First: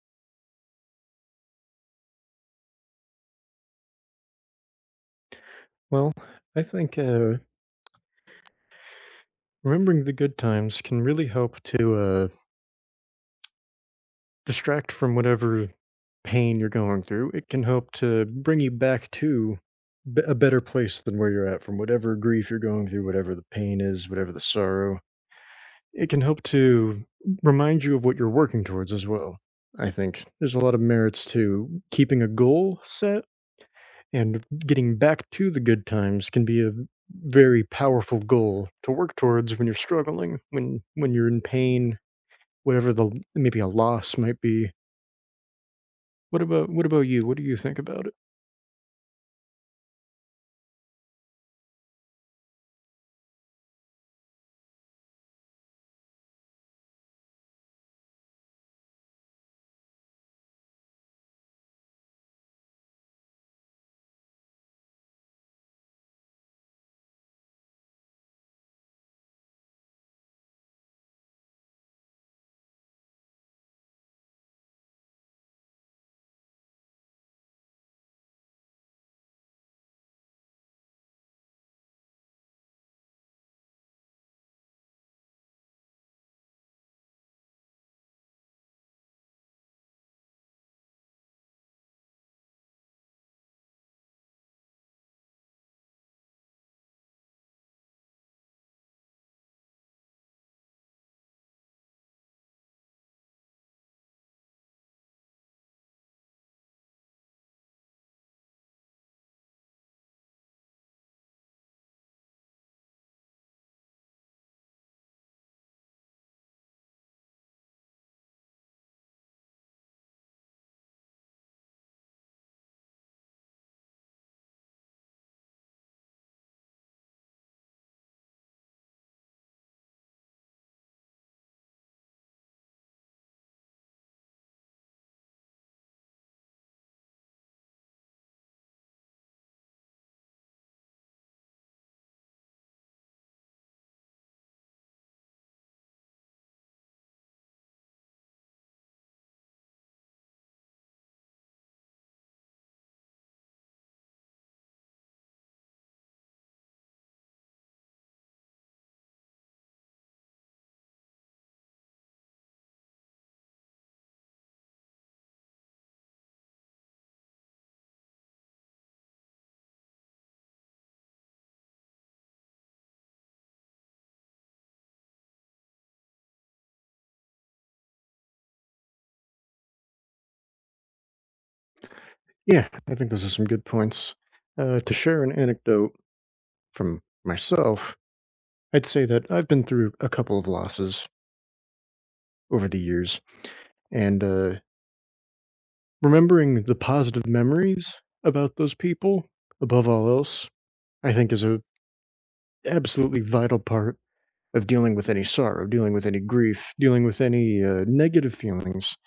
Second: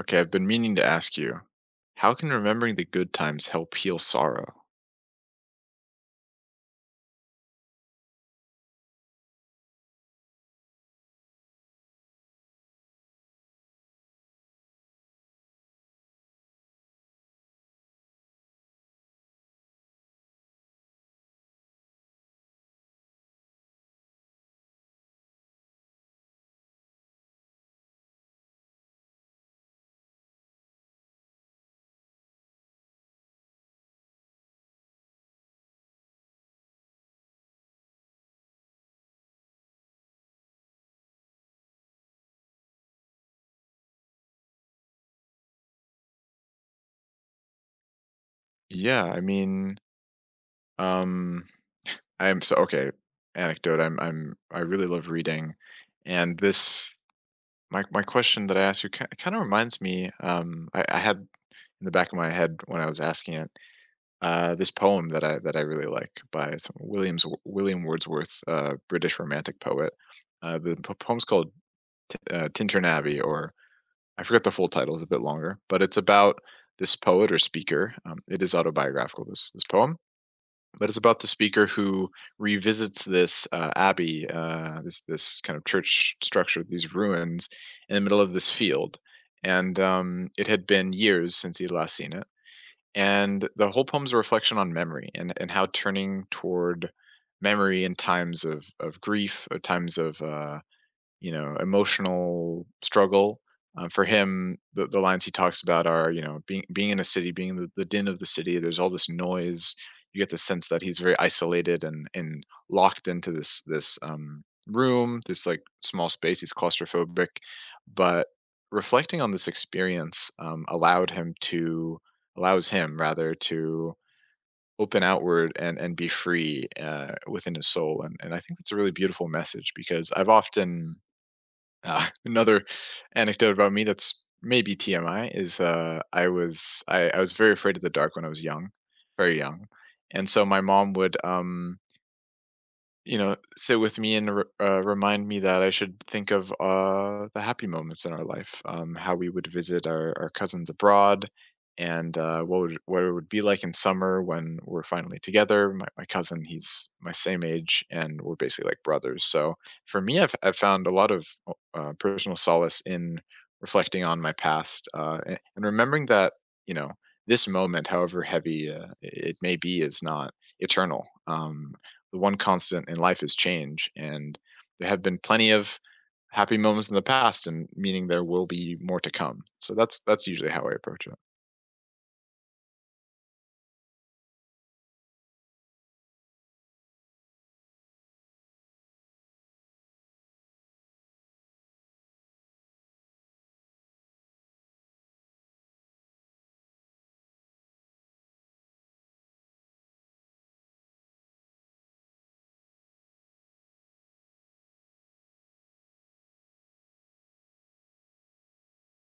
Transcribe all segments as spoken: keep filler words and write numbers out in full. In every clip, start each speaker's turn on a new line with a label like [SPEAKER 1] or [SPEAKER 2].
[SPEAKER 1] Okay, I've been meaning to ask you, how can remembering the good times help heal sorrow?
[SPEAKER 2] Well, I think uh, remembering the good times can really help to uh, distract from whatever pain you're going through. It can help to bring you back to b- a better place than where you're at from whatever grief you're going through, whatever the pain is, whatever the sorrow. It can help to remind you of what you're working towards as well. I think there's a lot of merits to keeping a goal set. And getting back to the good times can be a very powerful goal to work towards when you're struggling, when when you're in pain, whatever the maybe a loss might be. What about what about you? What do you think about it?
[SPEAKER 1] Yeah, I mean, um, I am so okay. Anecdote. I'm I'm I really love reading, and this my my question that I asked you kind of reminds me. Um, I, I had in the back of my head when I was asking it uh, this poem that I that I really like by some Williams William Wordsworth, uh, British Romantic poet. Uh, the po- poem's called T- uh, Tintern Abbey, or I forget the full title; is a bit longer, but it's about this poet or speaker. Um, it is autobiographical. This this poem, but it's about the speaker who revisits this uh, abbey, uh, this this kind of church structure, these ruins, in the middle of this field, and um, it had been years since he had last seen it. And the whole poem's a reflection on memory and and how turning toward memory in times of of grief, or times of uh, you know, emotional struggle. Um, for him, the, the lines he talks about are, you know, being being in a city, being in the, the din of the city. There's all this noise. You get the sense that he's very isolated and and locked into this this um, room, this like small space. He's claustrophobic, but reflecting on this experience um, allowed him to allows him rather to open outward and and be free uh, within his soul. And and I think that's a really beautiful message because I've often uh, another anecdote about me that's maybe T M I is uh, I was I, I was very afraid of the dark when I was young, very young, and so my mom would um you know, sit with me and re- uh, remind me that I should think of uh, the happy moments in our life, um, how we would visit our, our cousins abroad, and uh, what would, what it would be like in summer when we're finally together. My, my cousin, he's my same age, and we're basically like brothers. So for me, I've, I've found a lot of uh, personal solace in reflecting on my past uh, a- and remembering that you know this moment, however heavy uh, it may be, is not eternal. Um, the one constant in life is change. And there have been plenty of happy moments in the past, and meaning there will be more to come. So that's that's usually how I approach it.
[SPEAKER 2] Yeah, I think those are some good points. Uh, to share an anecdote from myself, I'd say that I've been through a couple of losses over the years, and uh, remembering the positive memories about those people above all else, I think is a absolutely vital part of dealing with any sorrow, dealing with any grief, dealing with any uh, negative feelings.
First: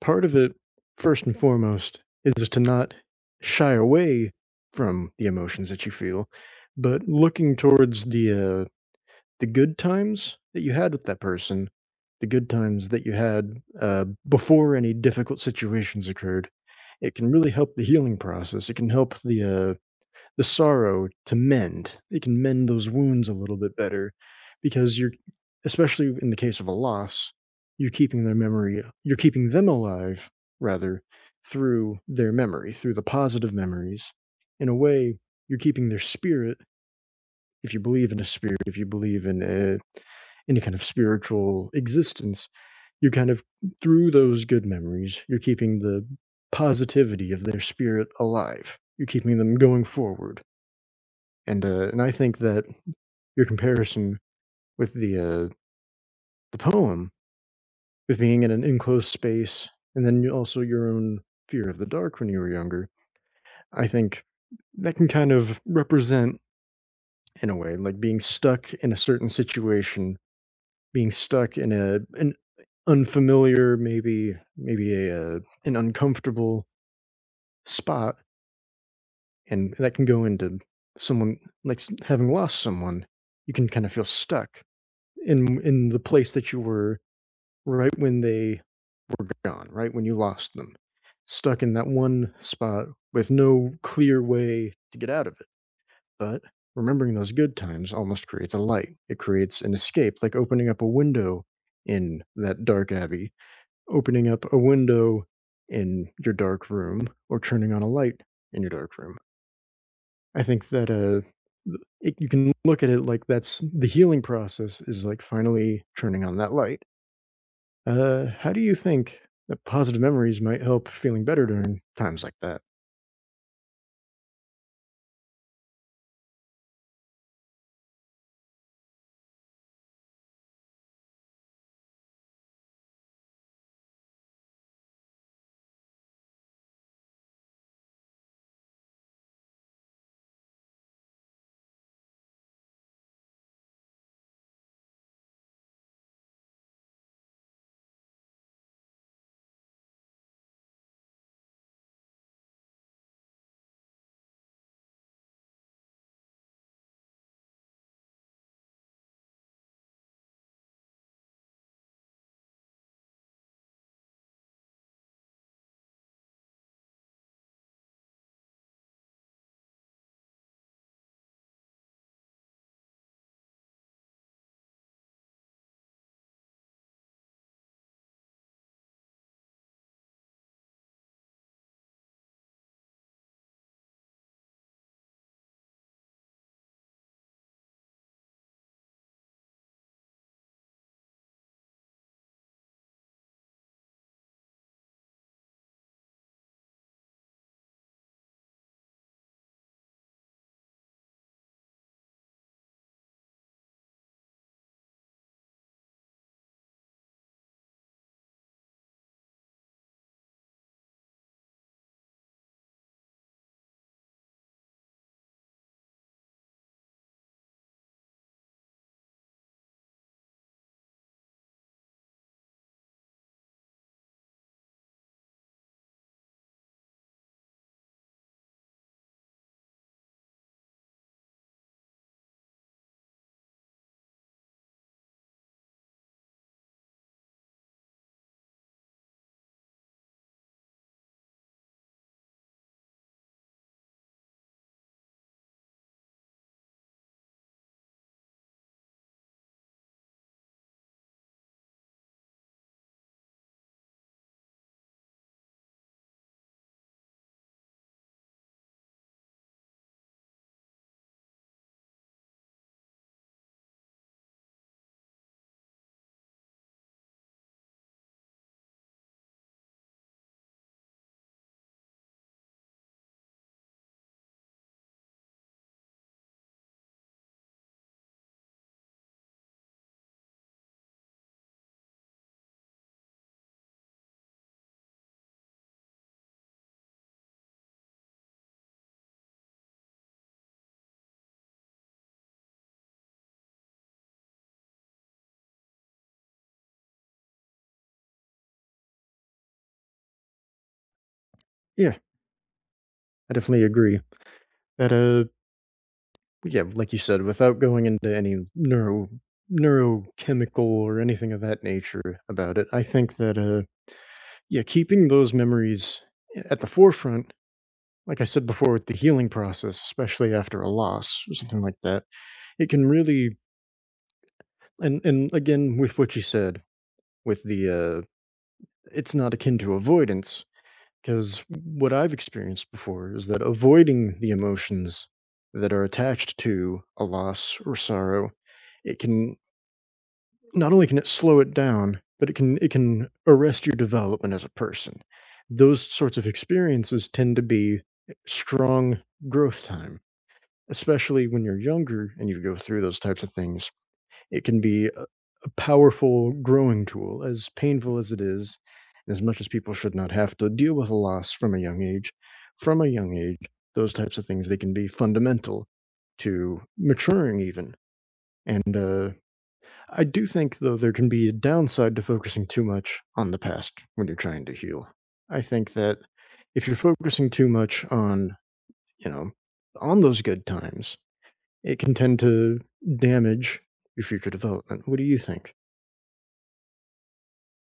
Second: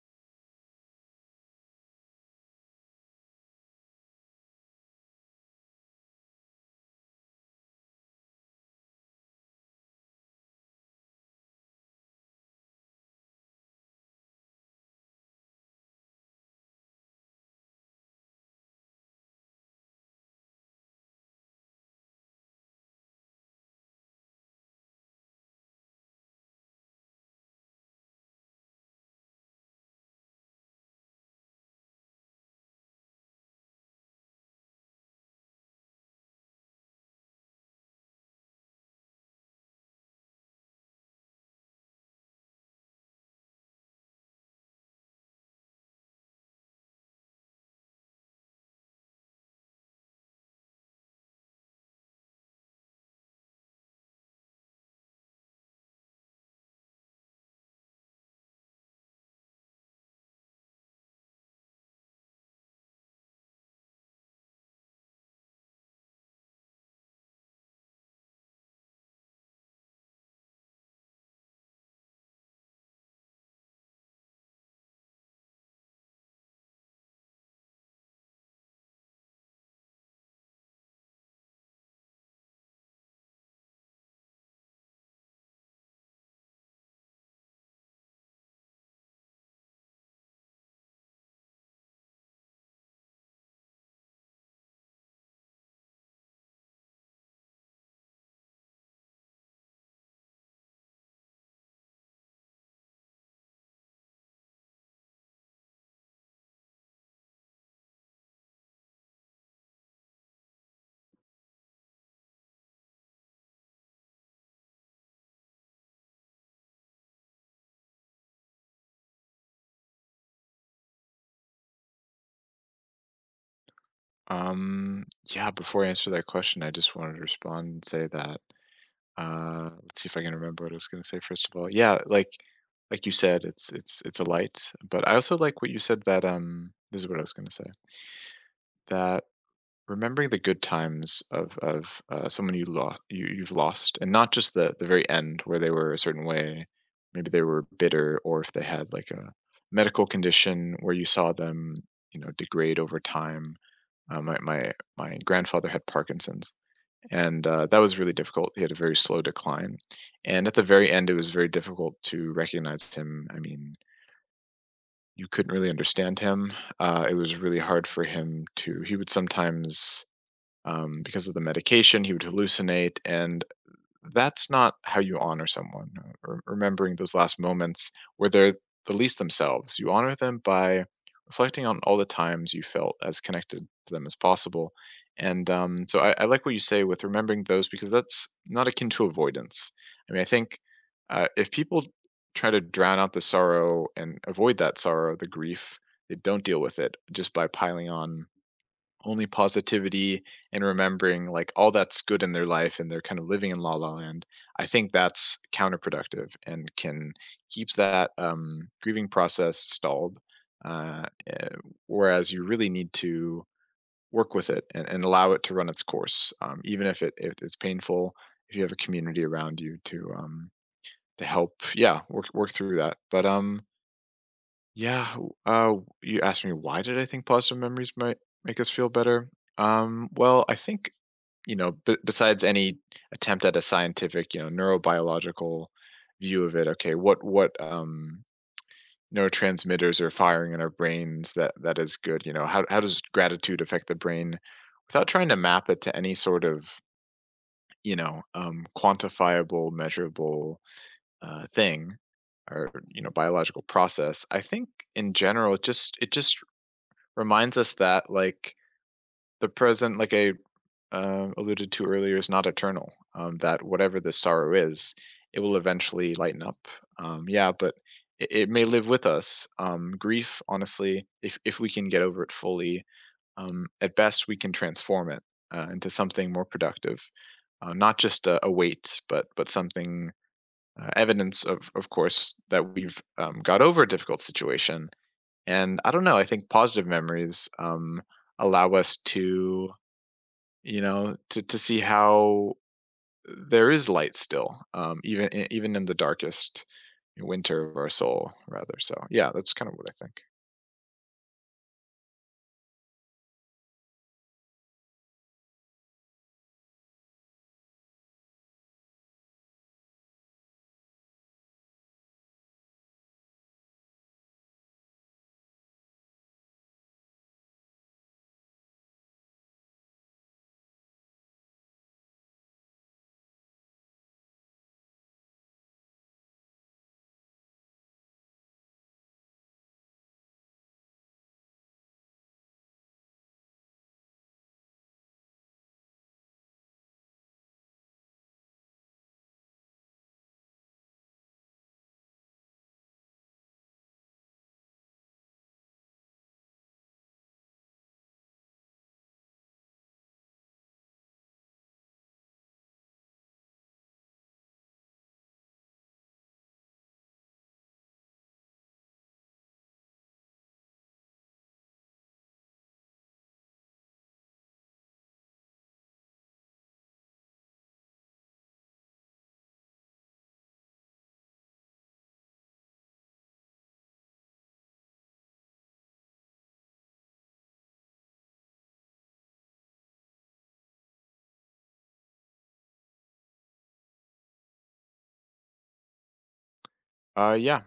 [SPEAKER 2] Part of it, first and foremost, is to not shy away from the emotions that you feel, but looking towards the uh, the good times that you had with that person, the good times that you had uh, before any difficult situations occurred. It can really help the healing process. It can help the uh, the sorrow to mend. It can mend those wounds a little bit better because you're, especially in the case of a loss, you're keeping their memory, you're keeping them alive, rather, through their memory, through the positive memories. In a way, you're keeping their spirit. If you believe in a spirit, if you believe in a, any kind of spiritual existence, you're kind of through those good memories, you're keeping the positivity of their spirit alive. You're keeping them going forward. And uh, and I think that your comparison with the uh, the poem, with being in an enclosed space, and then you- also your own fear of the dark when you were younger, I think that can kind of represent in a way like being stuck in a certain situation, being stuck in a an unfamiliar, maybe maybe a uh, an uncomfortable spot, and that can go into someone like s- having lost someone. You can kind of feel stuck in in the place that you were right when they were gone, right when you lost them, stuck in that one spot with no clear way to get out of it. But remembering those good times almost creates a light. It creates an escape, like opening up a window in that dark abbey, opening up a window in your dark room, or turning on a light in your dark room. I think that uh, th- it, you can look at it like that's the healing process is like finally turning on that light. Uh, how do you think that positive memories might help feeling better during times like that?
[SPEAKER 1] Um, yeah. Before I answer that question, I just wanted to respond and say that. Uh, let's see if I can remember what I was going to say. First of all, yeah, like like you said, it's it's it's a light. But I also like what you said that um, this is what I was going to say that remembering the good times of of uh, someone you lost you, you've lost and not just the the very end where they were a certain way, maybe they were bitter or if they had like a medical condition where you saw them, you know, degrade over time. Uh, my, my my grandfather had Parkinson's, and uh, that was really difficult. He had a very slow decline, and at the very end it was very difficult to recognize him. I mean, you couldn't really understand him. Uh, it was really hard for him to, he would sometimes, um, because of the medication, he would hallucinate. And that's not how you honor someone. uh, re- Remembering those last moments where they're the least themselves, you honor them by reflecting on all the times you felt as connected to them as possible. And um, so I, I like what you say with remembering those because that's not akin to avoidance. I mean, I think uh, if people try to drown out the sorrow and avoid that sorrow, the grief, they don't deal with it just by piling on only positivity and remembering like all that's good in their life and they're kind of living in la la land, I think that's counterproductive and can keep that um, grieving process stalled. Uh, eh, Whereas you really need to work with it and, and allow it to run its course, um, even if it if it's painful. If you have a community around you to um, to help, yeah, work work through that. But um, yeah. W- Uh, you asked me why did I think positive memories might make us feel better? Um, well, I think, you know, b- besides any attempt at a scientific, you know, neurobiological view of it, okay, what what um, neurotransmitters are firing in our brains that that is good? You know, how how does gratitude affect the brain? Without trying to map it to any sort of you know um, quantifiable, measurable uh, thing or, you know, biological process, I think in general it just it just reminds us that like the present, like I um, alluded to earlier, is not eternal. Um, that whatever the sorrow is, it will eventually lighten up. Um, yeah, but it, it may live with us. Um, grief honestly, if, if we can get over it fully, um, at best we can transform it uh, into something more productive, uh, not just a, a weight but but something, uh, evidence of of course that we've um, got over a difficult situation. And I don't know, I think positive memories um, allow us to, you know, to, to see how there is light still, um, even i- even in the darkest winter of our soul rather. So yeah, that's kind of what I think.
[SPEAKER 2] Yeah, I definitely agree that. Uh, yeah, like you said, without going into any neuro neurochemical or anything of that nature about it, I think that uh, yeah, keeping those memories at the forefront, like I said before, with the healing process, especially after a loss or something like that, it can really, and and again with what you said with the uh, it's not akin to avoidance. Because what I've experienced before is that avoiding the emotions that are attached to a loss or sorrow, it can, not only can it slow it down, but it can it can arrest your development as a person. Those sorts of experiences tend to be strong growth time, especially when you're younger and you go through those types of things it can be a a powerful growing tool, as painful as it is, and as much as people should not have to deal with a loss from a young age. From a young age, those types of things, they can be fundamental to maturing even, and, uh, I do think, though, there can be a downside to focusing too much on the past when you're trying to heal. I think that if you're focusing too much on, you know, on those good times, it can tend to damage your future development. What do you think?
[SPEAKER 1] Uh yeah,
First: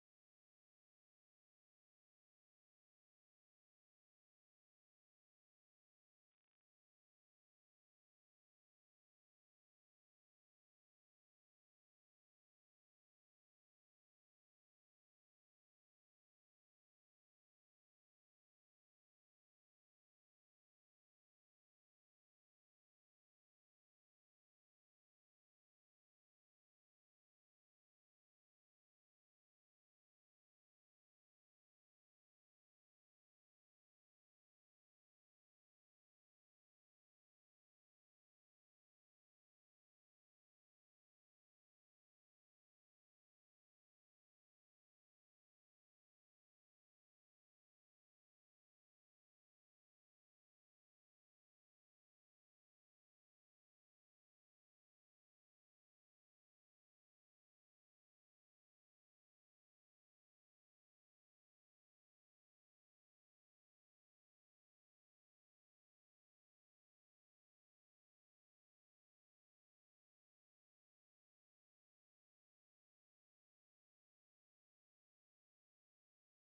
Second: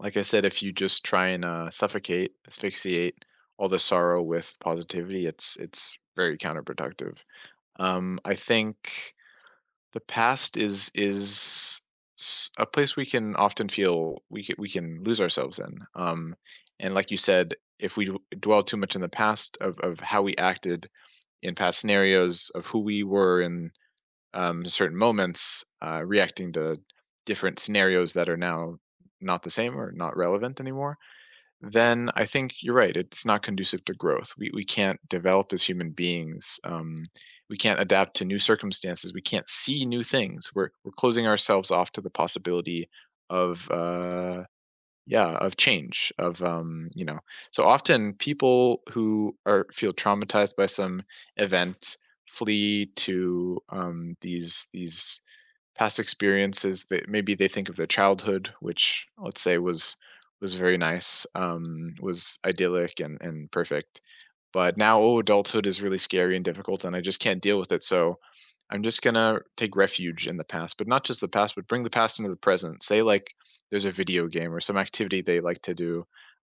[SPEAKER 1] like I said, if you just try and uh, suffocate, asphyxiate all the sorrow with positivity, it's it's very counterproductive. um I think the past is is s a place we can often feel we c we can lose ourselves in, um, and like you said, if we d dwell too much in the past of of how we acted in past scenarios, of who we were in, um, certain moments, uh, reacting to different scenarios that are now not the same or not relevant anymore, then I think you're right. It's not conducive to growth. We we can't develop as human beings. Um, we can't adapt to new circumstances. We can't see new things. We're we're closing ourselves off to the possibility of uh, yeah of change of um, you know. So often people who are feel traumatized by some event flee to um, these these past experiences that maybe they think of their childhood, which let's say was was very nice, um, was idyllic and and perfect. But now, oh, adulthood is really scary and difficult, and I just can't deal with it. So I'm just gonna take refuge in the past, but not just the past, but bring the past into the present. Say like there's a video game or some activity they like to do,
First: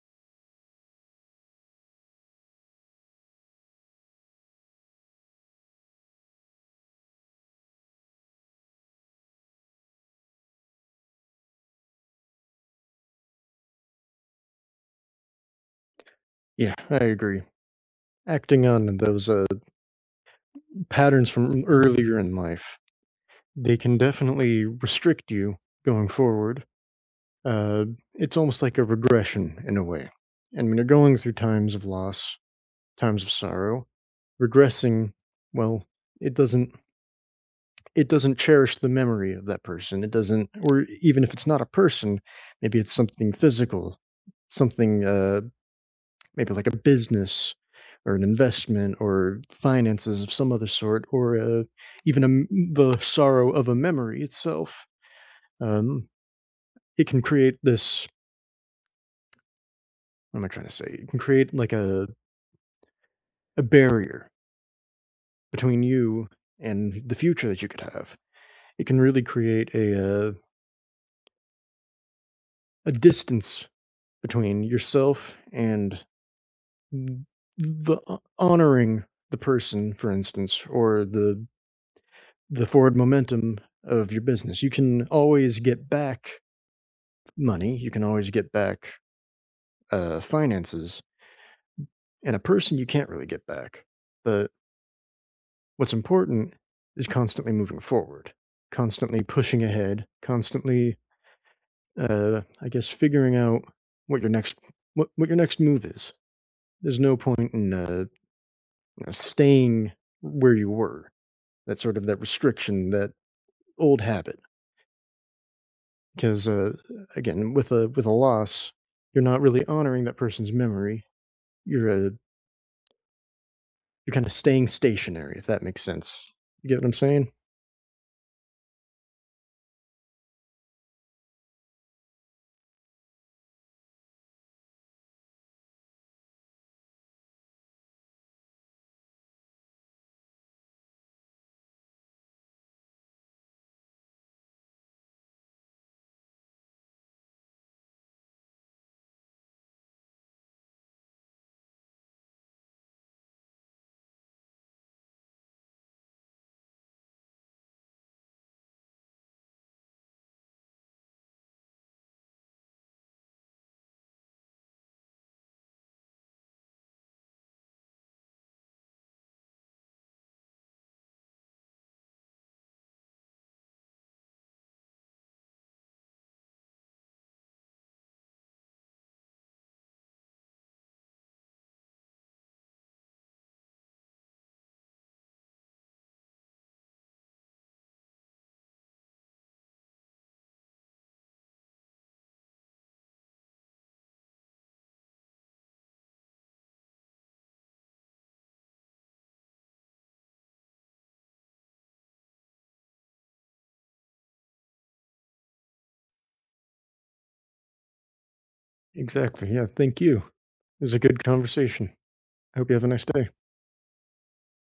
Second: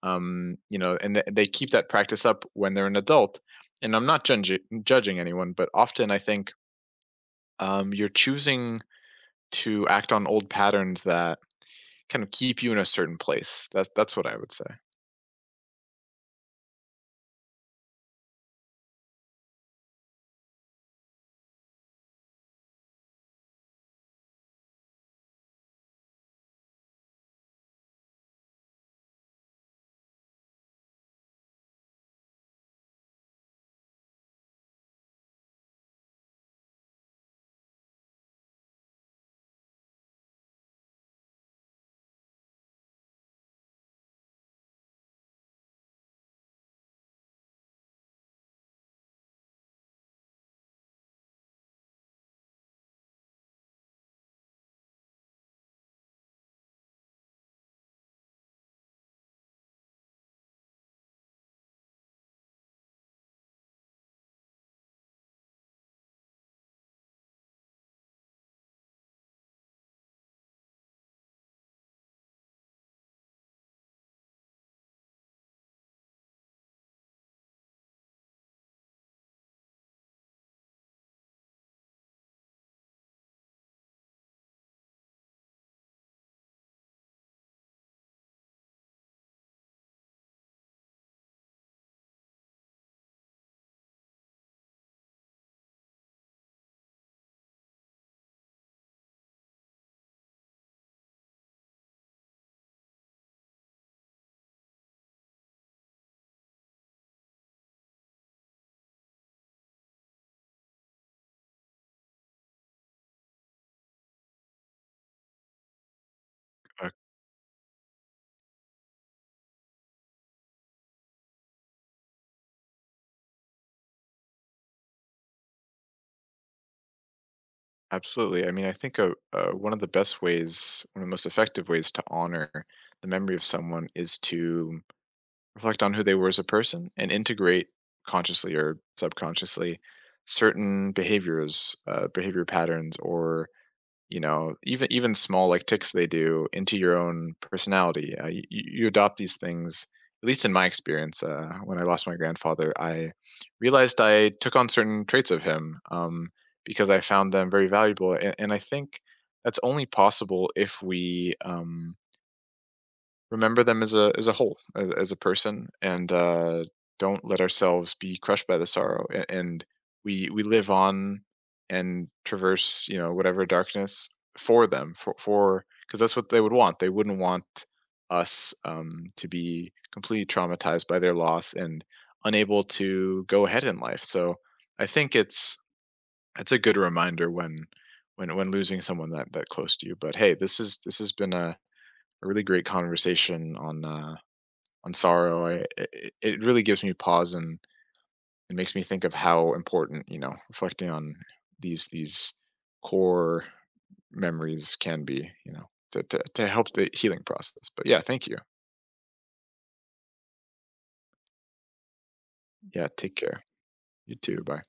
[SPEAKER 1] um, you know, and th- they keep that practice up when they're an adult. And I'm not judging judging anyone, but often I think um, you're choosing to act on old patterns that kind of keep you in a certain place. That that's what I would say.
[SPEAKER 2] Yeah, I agree. Acting on those uh, patterns from earlier in life, they can definitely restrict you going forward. Uh, it's almost like a regression in a way. And when you're going through times of loss, times of sorrow, regressing, well, it doesn't it doesn't cherish the memory of that person. It doesn't, or even if it's not a person, maybe it's something physical, something uh, maybe like a business or an investment or finances of some other sort, or uh, even a m the sorrow of a memory itself. Um, it can create this. What am I trying to say? It can create like a a barrier between you and the future that you could have. It can really create a uh, a distance between yourself and the uh, honoring the person, for instance, or the the forward momentum of your business. You can always get back money, you can always get back uh, finances, and a person you can't really get back. But what's important is constantly moving forward, constantly pushing ahead, constantly, uh, I guess, figuring out what your next what, what your next move is. There's no point in uh, you know, staying where you were. That sort of that restriction, that old habit. Because uh,
[SPEAKER 1] Uh,
[SPEAKER 2] Again with a with a loss you're not really honoring that person's memory you're uh you're kind of staying stationary if that makes sense. You get what I'm saying.
[SPEAKER 1] Absolutely. I mean, I think uh uh one of the best ways, one of the most effective ways to honor the memory of someone is to reflect on who they were as a person and integrate consciously or subconsciously certain behaviors, uh, behavior patterns, or you know even even small like ticks they do into your own personality. Uh, you, you adopt these things, at least in my experience. Uh, when I lost my grandfather, I realized I took on certain traits of him, um, because I found them very valuable, and, and I think that's only possible if we um, remember them as a as a whole, as, as a person, and uh, don't let ourselves be crushed by the sorrow. A- And we we live on and traverse, you know, whatever darkness for them, for for because that's what they would want. They wouldn't want us um, to be completely traumatized by their loss and unable to go ahead in life. So I think it's it's a good reminder when when when losing someone that that close to you. But hey, this is this has been a a really great conversation on uh, on sorrow. I, it, it really gives me pause and it makes me think of how important, you know, reflecting on these these core memories can be. You know, to to, to help the healing process. But yeah, thank you.
[SPEAKER 2] Exactly. Yeah, thank you, it was a good conversation. I hope you have a
[SPEAKER 1] Yeah,
[SPEAKER 2] nice
[SPEAKER 1] take
[SPEAKER 2] day.
[SPEAKER 1] care. You too. Bye.